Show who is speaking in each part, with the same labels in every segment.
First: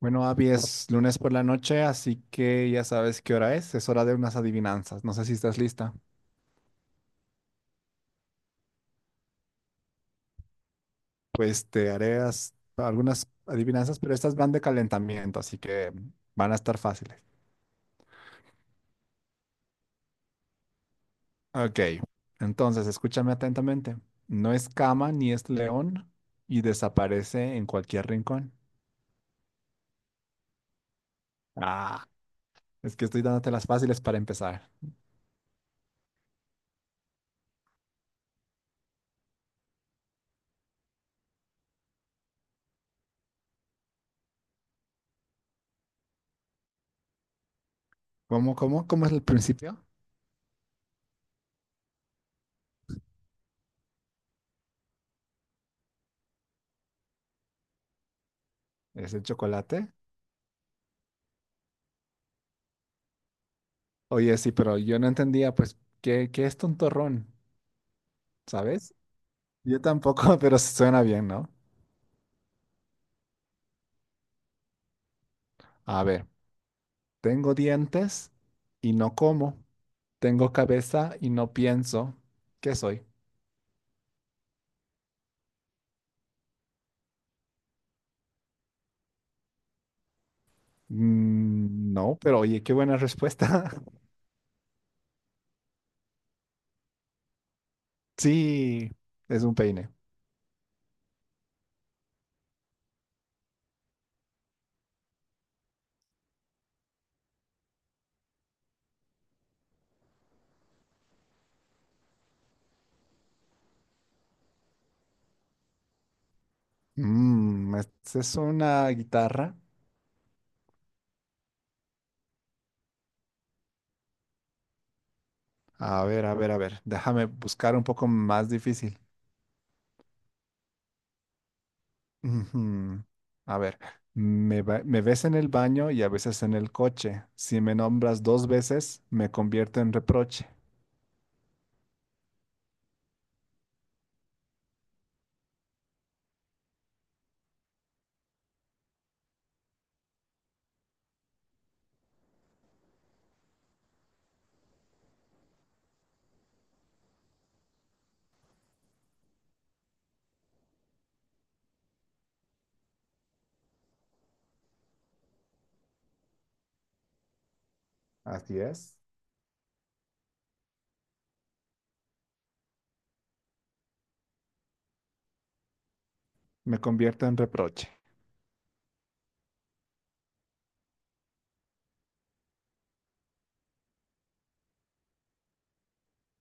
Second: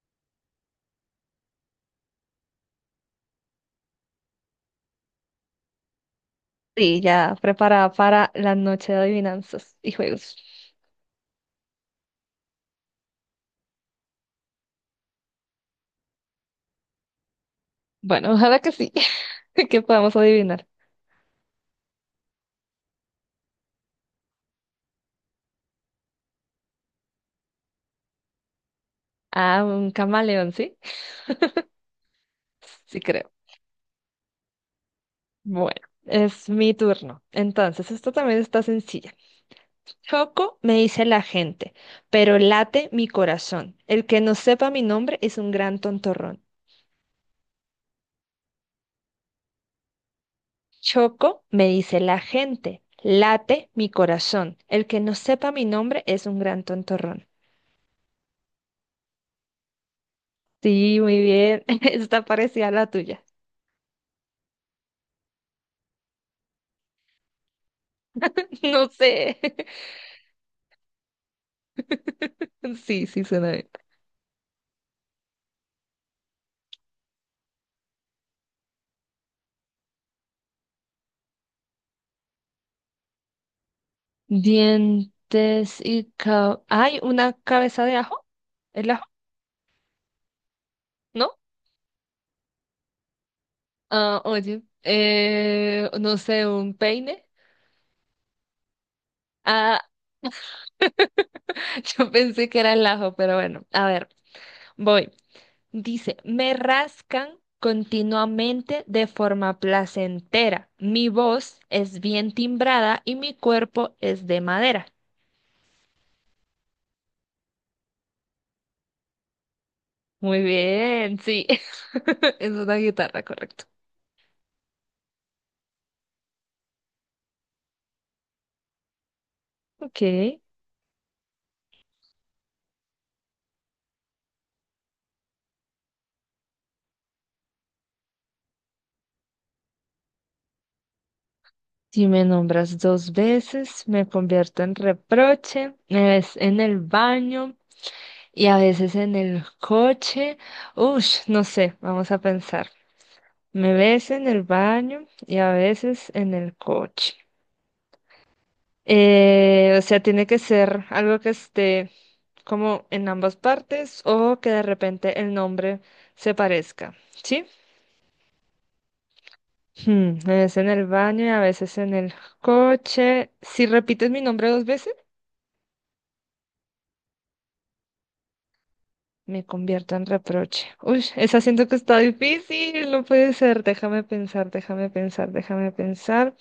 Speaker 1: Bueno, Abby, es lunes por la noche, así que ya sabes qué hora es. Es hora de unas adivinanzas. No sé si estás lista.
Speaker 2: Sí, ya preparada para la noche de adivinanzas y juegos.
Speaker 1: Pues te haré algunas adivinanzas, pero estas van de calentamiento, así que van a estar fáciles.
Speaker 2: Bueno, ojalá que sí, que podamos adivinar.
Speaker 1: Ok, entonces escúchame atentamente. No es cama ni es león y desaparece en cualquier rincón.
Speaker 2: Ah, un camaleón, ¿sí?
Speaker 1: Ah, es
Speaker 2: Sí
Speaker 1: que estoy
Speaker 2: creo.
Speaker 1: dándote las fáciles para empezar.
Speaker 2: Bueno, es mi turno. Entonces, esto también está sencilla. Choco me dice la gente, pero late mi corazón. El que no sepa mi nombre es un gran tontorrón.
Speaker 1: ¿Cómo es el principio?
Speaker 2: Choco me dice la gente, late mi corazón. El que no sepa mi nombre es un gran tontorrón.
Speaker 1: ¿Es el chocolate?
Speaker 2: Sí, muy bien. Está parecida a la tuya.
Speaker 1: Oye, sí, pero yo no entendía, pues, ¿qué es tontorrón?
Speaker 2: No
Speaker 1: ¿Sabes?
Speaker 2: sé.
Speaker 1: Yo tampoco, pero sí suena bien, ¿no?
Speaker 2: Sí, sí, suena bien.
Speaker 1: A ver, tengo dientes y no como. Tengo cabeza y no pienso. ¿Qué soy?
Speaker 2: Dientes y cab... ¿Hay una cabeza de ajo? ¿El ajo? ¿No?
Speaker 1: Mm, no, pero oye, qué buena respuesta.
Speaker 2: Ah, oye, no sé, un peine.
Speaker 1: Sí, es un
Speaker 2: Ah,
Speaker 1: peine.
Speaker 2: yo pensé que era el ajo, pero bueno, a ver, voy. Dice, me rascan continuamente de forma placentera. Mi voz es bien timbrada y mi cuerpo es de madera.
Speaker 1: Mm, ¿es una guitarra?
Speaker 2: Muy bien, sí. Es una guitarra, correcto.
Speaker 1: A ver, a ver, a ver. Déjame buscar un poco más difícil.
Speaker 2: Ok.
Speaker 1: Ujú. A ver, me ves en el baño y a veces en el coche. Si me nombras dos veces, me convierto en reproche.
Speaker 2: Si me nombras dos veces, me convierto en reproche, es en el baño y a veces en el coche. Ush, no sé, vamos a pensar. Me ves en el baño y a veces en el coche. O sea, tiene que ser algo que esté como en ambas partes o que de repente el nombre se parezca, ¿sí?
Speaker 1: Así es.
Speaker 2: Hmm, me ves en el baño y a veces en el coche. Si repites mi nombre dos veces.
Speaker 1: Me convierto en reproche.
Speaker 2: Me convierto en reproche. Uy, esa siento que está difícil, no puede ser. Déjame pensar, déjame pensar, déjame pensar.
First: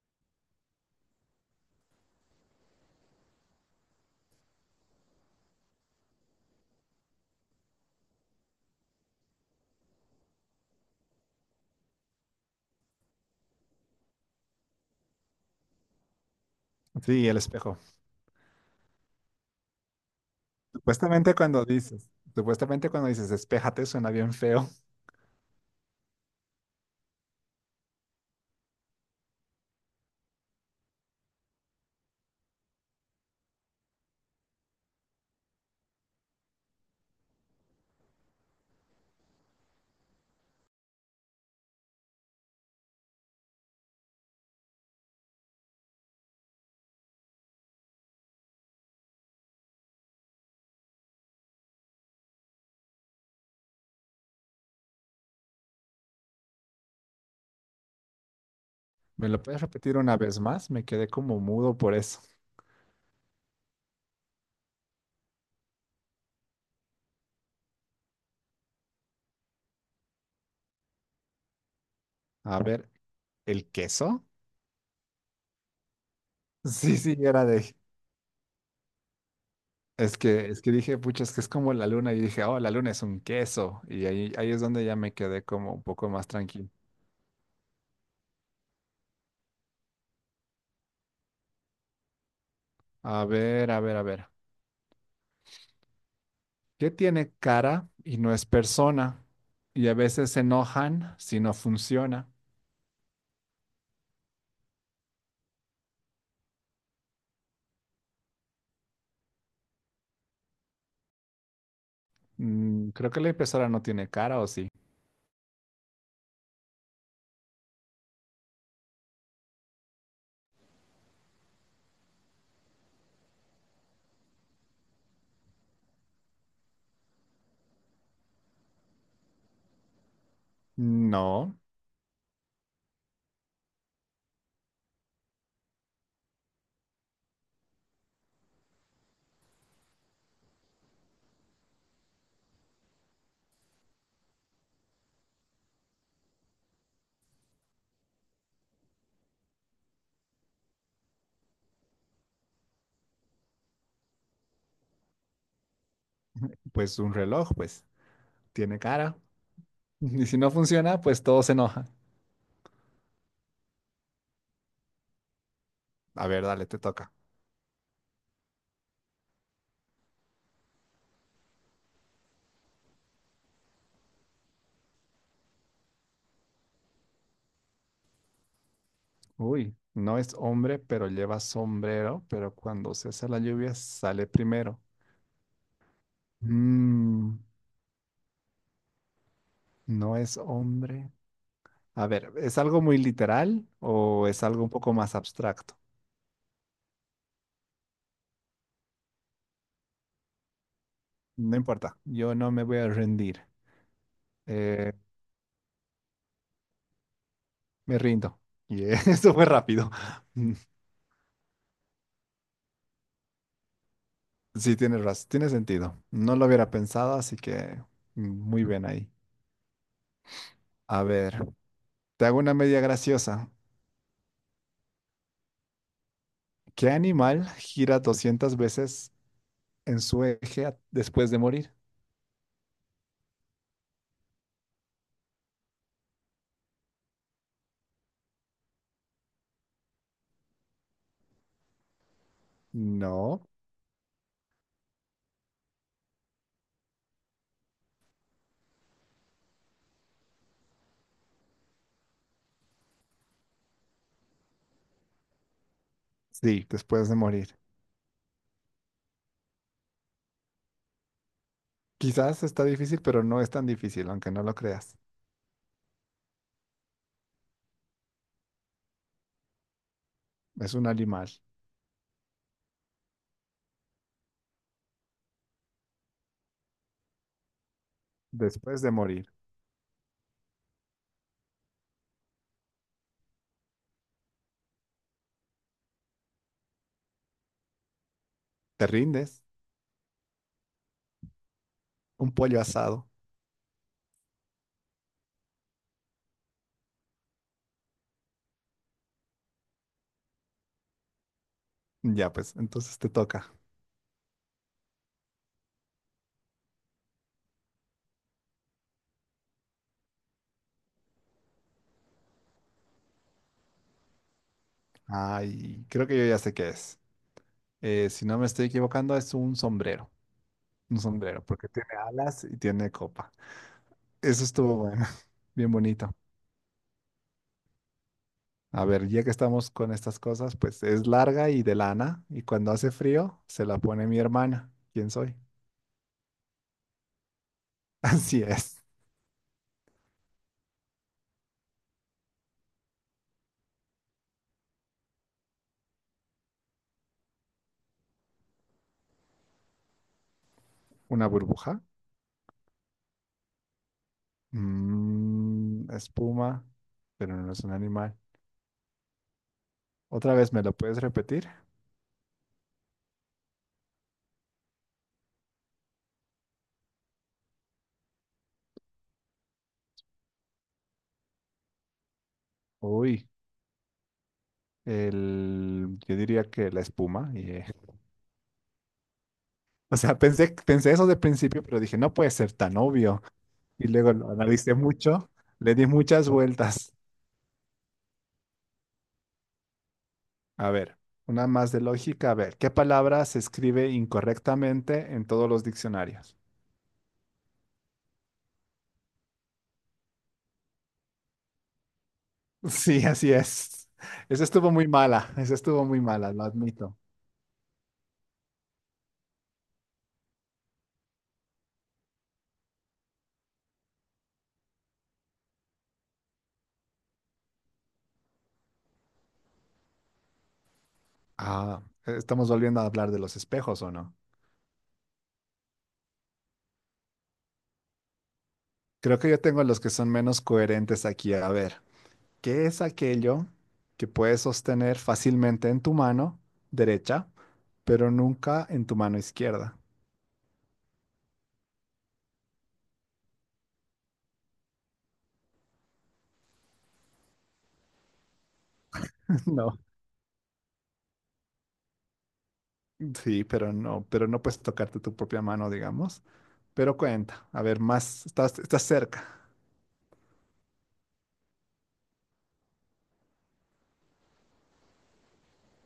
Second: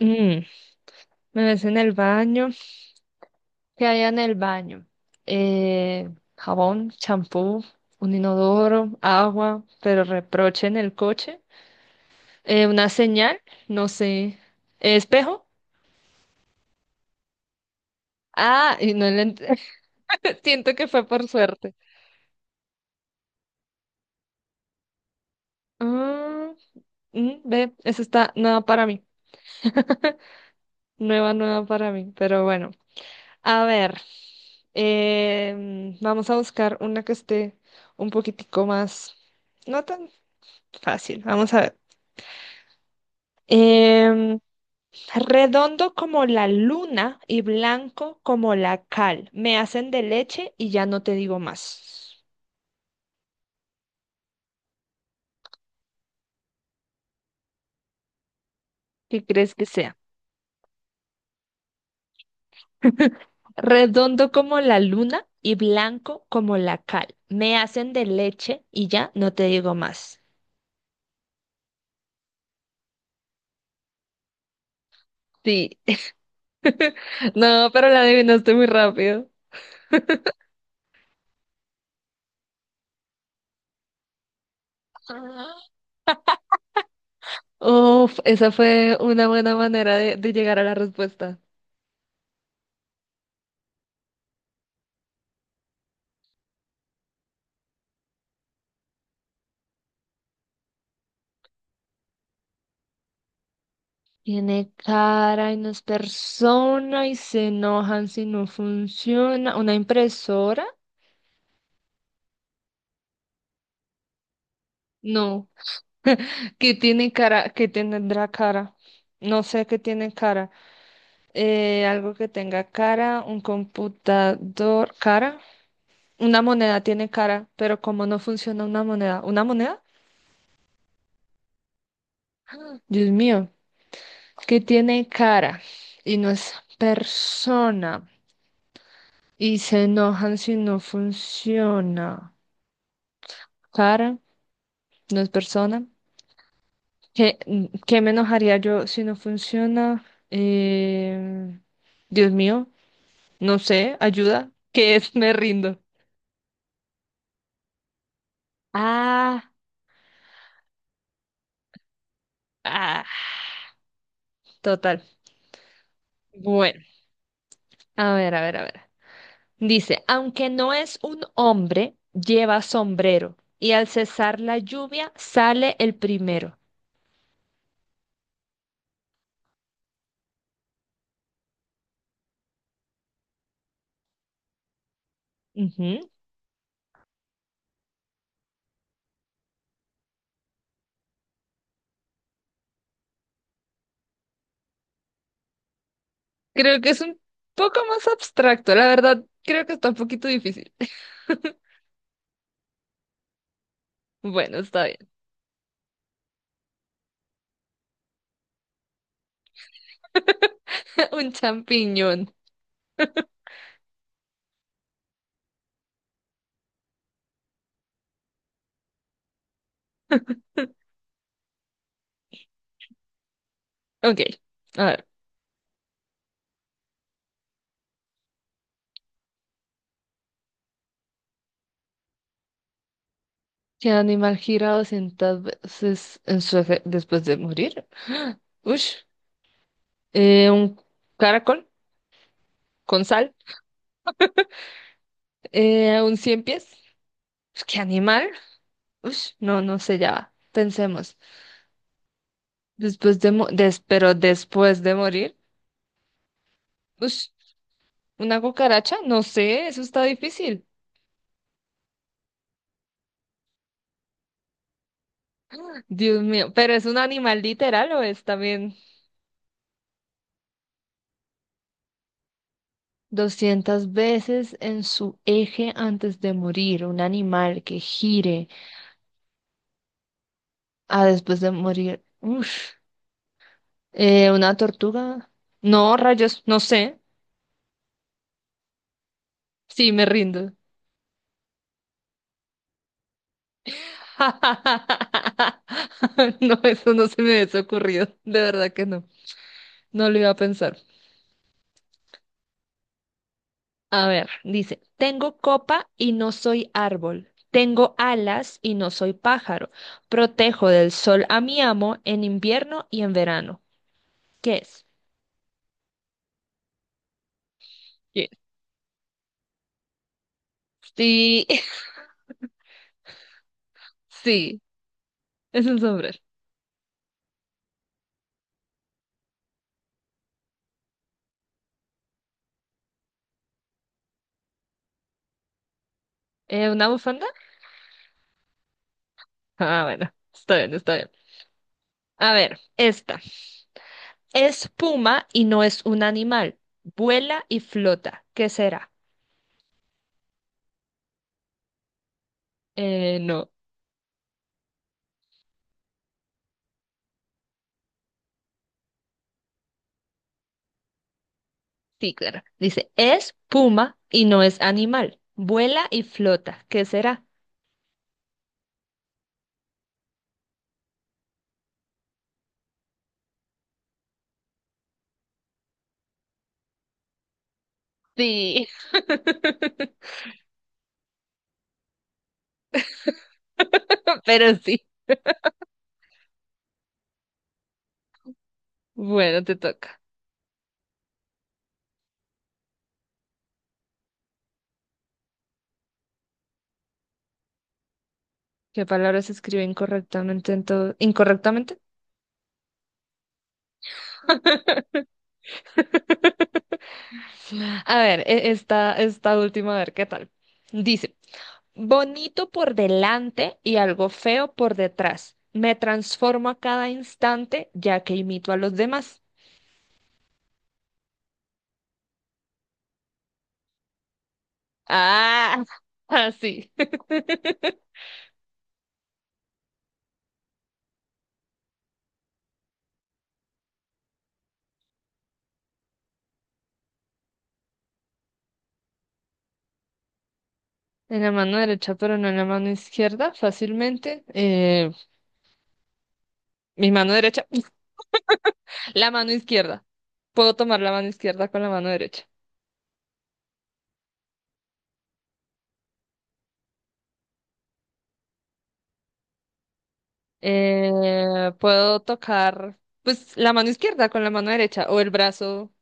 Speaker 2: Mm, me ves en el baño. ¿Qué hay en el baño? Eh, Jabón, champú, un inodoro, agua, pero reproche en el coche. Una señal, no sé. ¿Espejo?
Speaker 1: Sí, el espejo.
Speaker 2: Ah, y no le ent- siento que fue por suerte.
Speaker 1: Supuestamente cuando dices, espéjate, suena bien feo.
Speaker 2: Ah, mm, ve, eso está nueva para mí. Nueva, nueva para mí, pero bueno. A ver, vamos a buscar una que esté un poquitico más, no tan fácil. Vamos a ver. Em, Redondo como la luna y blanco como la cal. Me hacen de leche y ya no te digo más. ¿Qué
Speaker 1: ¿Me lo
Speaker 2: crees
Speaker 1: puedes
Speaker 2: que sea?
Speaker 1: repetir una vez más? Me quedé como mudo por eso.
Speaker 2: Redondo como la luna y blanco como la cal. Me hacen de leche y ya no te digo más.
Speaker 1: A ver, ¿el queso?
Speaker 2: Sí.
Speaker 1: Sí, sí, era
Speaker 2: No,
Speaker 1: de...
Speaker 2: pero la adivinaste muy rápido.
Speaker 1: Es que dije, pucha, es que es como la luna. Y dije, oh, la luna es un queso. Y ahí, ahí es donde ya me quedé como un poco más tranquilo.
Speaker 2: Uf, esa fue una buena manera de llegar a la respuesta.
Speaker 1: A ver, a ver, a ver. ¿Qué tiene cara y no es persona? Y a veces se enojan si no funciona.
Speaker 2: Tiene cara y no es persona y se enojan si no funciona. ¿Una impresora?
Speaker 1: Mm, creo que la impresora no tiene cara, ¿o sí?
Speaker 2: No. ¿Qué tiene cara? ¿Qué tendrá cara? No sé qué tiene cara. Algo que tenga cara, un computador, cara. Una moneda tiene cara, pero ¿cómo no funciona una moneda? ¿Una moneda?
Speaker 1: No,
Speaker 2: Dios mío, ¿qué tiene cara? Y no es persona. Y se enojan si no funciona. Cara, no es persona. ¿Qué, ¿Qué me enojaría yo si no funciona? Eh, Dios mío, no sé, ayuda. ¿Qué es? Me rindo.
Speaker 1: pues un reloj, pues tiene cara.
Speaker 2: Ah,
Speaker 1: Y si no funciona, pues todo se enoja.
Speaker 2: ah, total.
Speaker 1: A ver, dale, te
Speaker 2: Bueno,
Speaker 1: toca.
Speaker 2: a ver, a ver, a ver. Dice, aunque no es un hombre, lleva sombrero y al cesar la lluvia sale el primero.
Speaker 1: Uy, no es hombre, pero lleva sombrero, pero cuando se hace la lluvia sale primero. Mm, no es hombre. A ver, ¿es algo muy literal o es algo un poco más abstracto?
Speaker 2: Creo que es un poco más abstracto, la verdad, creo que está un poquito difícil.
Speaker 1: No importa, yo no me voy a rendir.
Speaker 2: Bueno, está
Speaker 1: Eh,
Speaker 2: bien.
Speaker 1: Me rindo. Y esto fue rápido.
Speaker 2: Un champiñón.
Speaker 1: Sí, tienes razón, tiene sentido. No lo hubiera pensado, así que muy bien ahí. A ver, te hago una media graciosa.
Speaker 2: Ok, a ver.
Speaker 1: ¿Qué animal gira 200 veces en su eje después de morir?
Speaker 2: ¿Qué animal gira 200 veces en su eje después de morir? Ush. Un caracol con sal.
Speaker 1: No,
Speaker 2: Un cien pies. Pues, ¿qué animal? Ush, no, no sé, ya va. Pensemos. Después de, mo- des- Pero después de morir.
Speaker 1: sí, después de
Speaker 2: Ush,
Speaker 1: morir.
Speaker 2: una cucaracha, no sé, eso está difícil.
Speaker 1: Quizás está difícil, pero no es tan difícil, aunque no lo creas.
Speaker 2: Dios mío, ¿pero es un animal literal o es también
Speaker 1: Es un animal
Speaker 2: 200 veces en su eje antes de morir? Un animal que gire
Speaker 1: después de morir.
Speaker 2: a después de morir. Uf. ¿Una tortuga? No, rayos, no sé.
Speaker 1: ¿Te rindes?
Speaker 2: Sí, me rindo.
Speaker 1: Un pollo asado.
Speaker 2: No, eso no se me hubiese ocurrido. De verdad que no. No lo iba a pensar.
Speaker 1: Ya, pues, entonces te toca.
Speaker 2: A ver, dice, tengo copa y no soy árbol, tengo alas y no soy pájaro, protejo del sol a mi amo en invierno y en verano. ¿Qué es?
Speaker 1: Ay, creo que yo ya sé qué es. Si
Speaker 2: ¿Qué
Speaker 1: no
Speaker 2: es?
Speaker 1: me estoy equivocando, es un sombrero. Un sombrero,
Speaker 2: Sí,
Speaker 1: porque tiene alas y tiene copa. Eso
Speaker 2: sí,
Speaker 1: estuvo bueno, bien
Speaker 2: es un
Speaker 1: bonito.
Speaker 2: sombrero.
Speaker 1: A ver, ya que estamos con estas cosas, pues es larga y de lana, y cuando hace frío se la pone mi hermana. ¿Quién soy?
Speaker 2: Una bufanda?
Speaker 1: Así es.
Speaker 2: Ah, bueno, está bien, está bien. A ver, esta. Es puma y no es un animal, vuela y flota. ¿Qué será?
Speaker 1: Una burbuja.
Speaker 2: No,
Speaker 1: Mm, espuma, pero no es un animal. Otra vez, ¿me lo puedes repetir?
Speaker 2: sí, claro. Dice, es puma y no es animal, vuela y flota. ¿Qué será?
Speaker 1: Uy, el, yo diría que la espuma. Y,
Speaker 2: Sí,
Speaker 1: o sea, pensé eso de principio, pero dije, no puede ser tan obvio. Y luego lo
Speaker 2: pero
Speaker 1: analicé
Speaker 2: sí.
Speaker 1: mucho, le di muchas vueltas.
Speaker 2: Bueno, te toca.
Speaker 1: A ver, una más de lógica. A ver, ¿qué palabra se escribe incorrectamente en todos los diccionarios?
Speaker 2: ¿Qué palabra se escribe incorrectamente en todo? ¿Incorrectamente?
Speaker 1: Sí, así es. Esa estuvo muy mala, esa estuvo muy mala, lo admito.
Speaker 2: A ver, esta, esta última, a ver qué tal. Dice, bonito por delante y algo feo por detrás. Me transformo a cada instante ya que imito a los demás.
Speaker 1: Ah, estamos volviendo a hablar de los espejos, ¿o no?
Speaker 2: Ah, así.
Speaker 1: Creo que yo tengo los que son menos coherentes aquí. A ver, ¿qué es aquello que puedes sostener fácilmente en tu mano derecha, pero nunca en tu mano izquierda?
Speaker 2: En la mano derecha, pero no en la mano izquierda, fácilmente. Mi mano derecha. La mano
Speaker 1: No.
Speaker 2: izquierda. Puedo tomar la mano izquierda con la mano derecha.
Speaker 1: Sí, pero no puedes tocarte tu propia mano, digamos. Pero cuenta, a ver, más, estás cerca.
Speaker 2: Puedo tocar, pues, la mano izquierda con la mano derecha o el brazo.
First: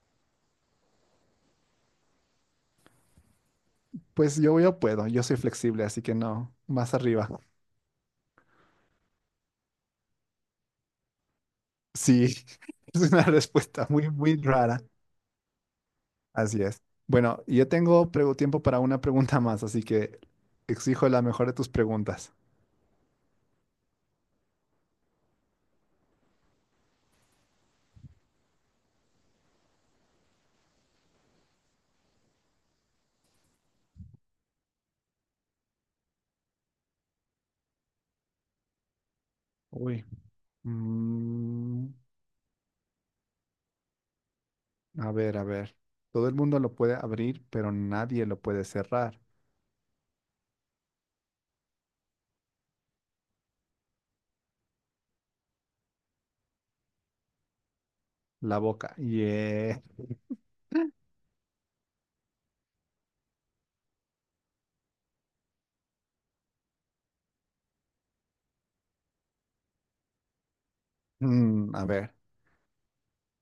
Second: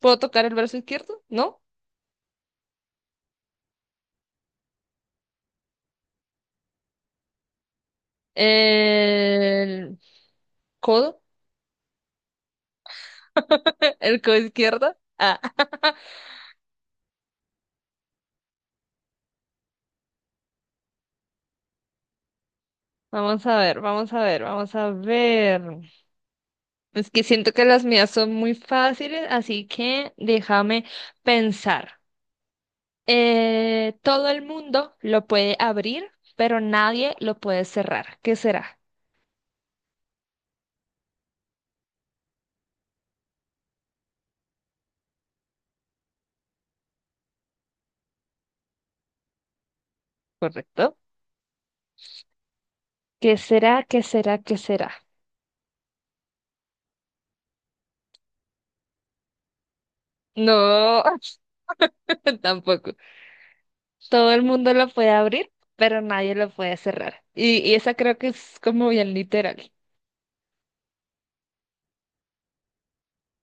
Speaker 2: ¿Puedo tocar el brazo izquierdo? ¿No?
Speaker 1: Pues yo puedo, yo soy flexible, así que no, más arriba.
Speaker 2: El codo,
Speaker 1: Sí, es una respuesta muy,
Speaker 2: el codo
Speaker 1: muy rara.
Speaker 2: izquierdo. Ah.
Speaker 1: Así es. Bueno, y yo tengo tiempo para una pregunta más, así que exijo la mejor de tus preguntas.
Speaker 2: Vamos a ver, vamos a ver, vamos a ver. Es que siento que las mías son muy fáciles, así que déjame pensar. Todo el mundo lo puede abrir, pero nadie lo puede cerrar. ¿Qué será?
Speaker 1: Uy. Mm, a ver, a ver. Todo el mundo lo puede abrir, pero nadie lo puede cerrar.
Speaker 2: ¿Correcto? ¿Qué será? ¿Qué será? ¿Qué será?
Speaker 1: La boca. Yeah.
Speaker 2: No, tampoco. Todo el mundo lo puede abrir, pero nadie lo puede cerrar. Y esa creo que es como bien literal.
Speaker 1: Mm, a ver.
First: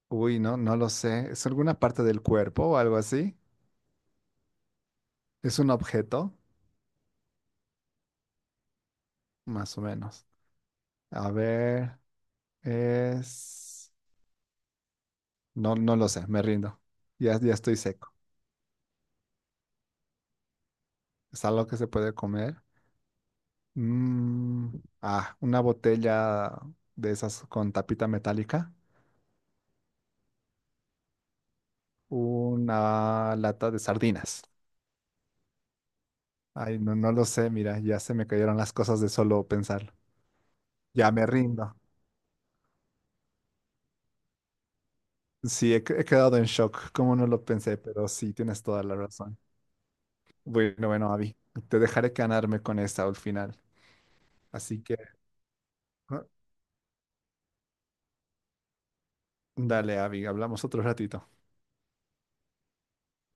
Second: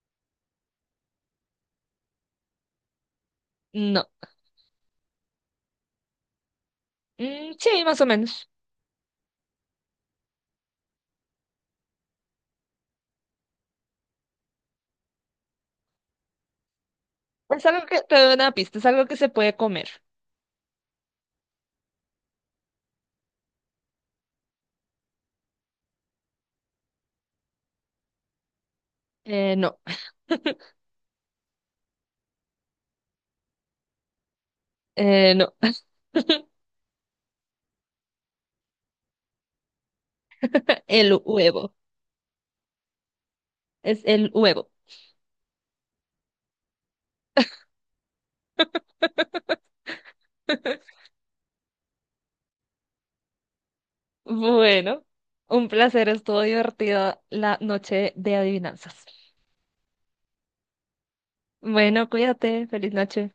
Speaker 1: Uy, no, no lo sé. ¿Es alguna parte del cuerpo o algo así?
Speaker 2: No.
Speaker 1: ¿Es un objeto?
Speaker 2: Mm, sí, más o menos.
Speaker 1: Más o menos. A ver, es... No, no lo sé, me rindo. Ya, ya
Speaker 2: Es
Speaker 1: estoy
Speaker 2: algo que
Speaker 1: seco.
Speaker 2: te doy una pista, es algo que se puede comer.
Speaker 1: ¿Es algo que se puede comer? Mm, ah, una botella de esas con tapita metálica.
Speaker 2: No,
Speaker 1: Una lata de sardinas.
Speaker 2: no.
Speaker 1: Ay, no, no lo sé, mira, ya se me cayeron las cosas de solo pensarlo. Ya
Speaker 2: El
Speaker 1: me rindo.
Speaker 2: huevo. Es el huevo.
Speaker 1: Sí, he, he quedado en shock. ¿Cómo no lo pensé? Pero sí, tienes toda la razón. Bueno, bueno, Abby, te dejaré ganarme con esta al final. Así que,
Speaker 2: Bueno, un placer,
Speaker 1: ah,
Speaker 2: estuvo divertida la noche de adivinanzas.
Speaker 1: dale, Abby, hablamos otro ratito.
Speaker 2: Bueno, cuídate, feliz noche.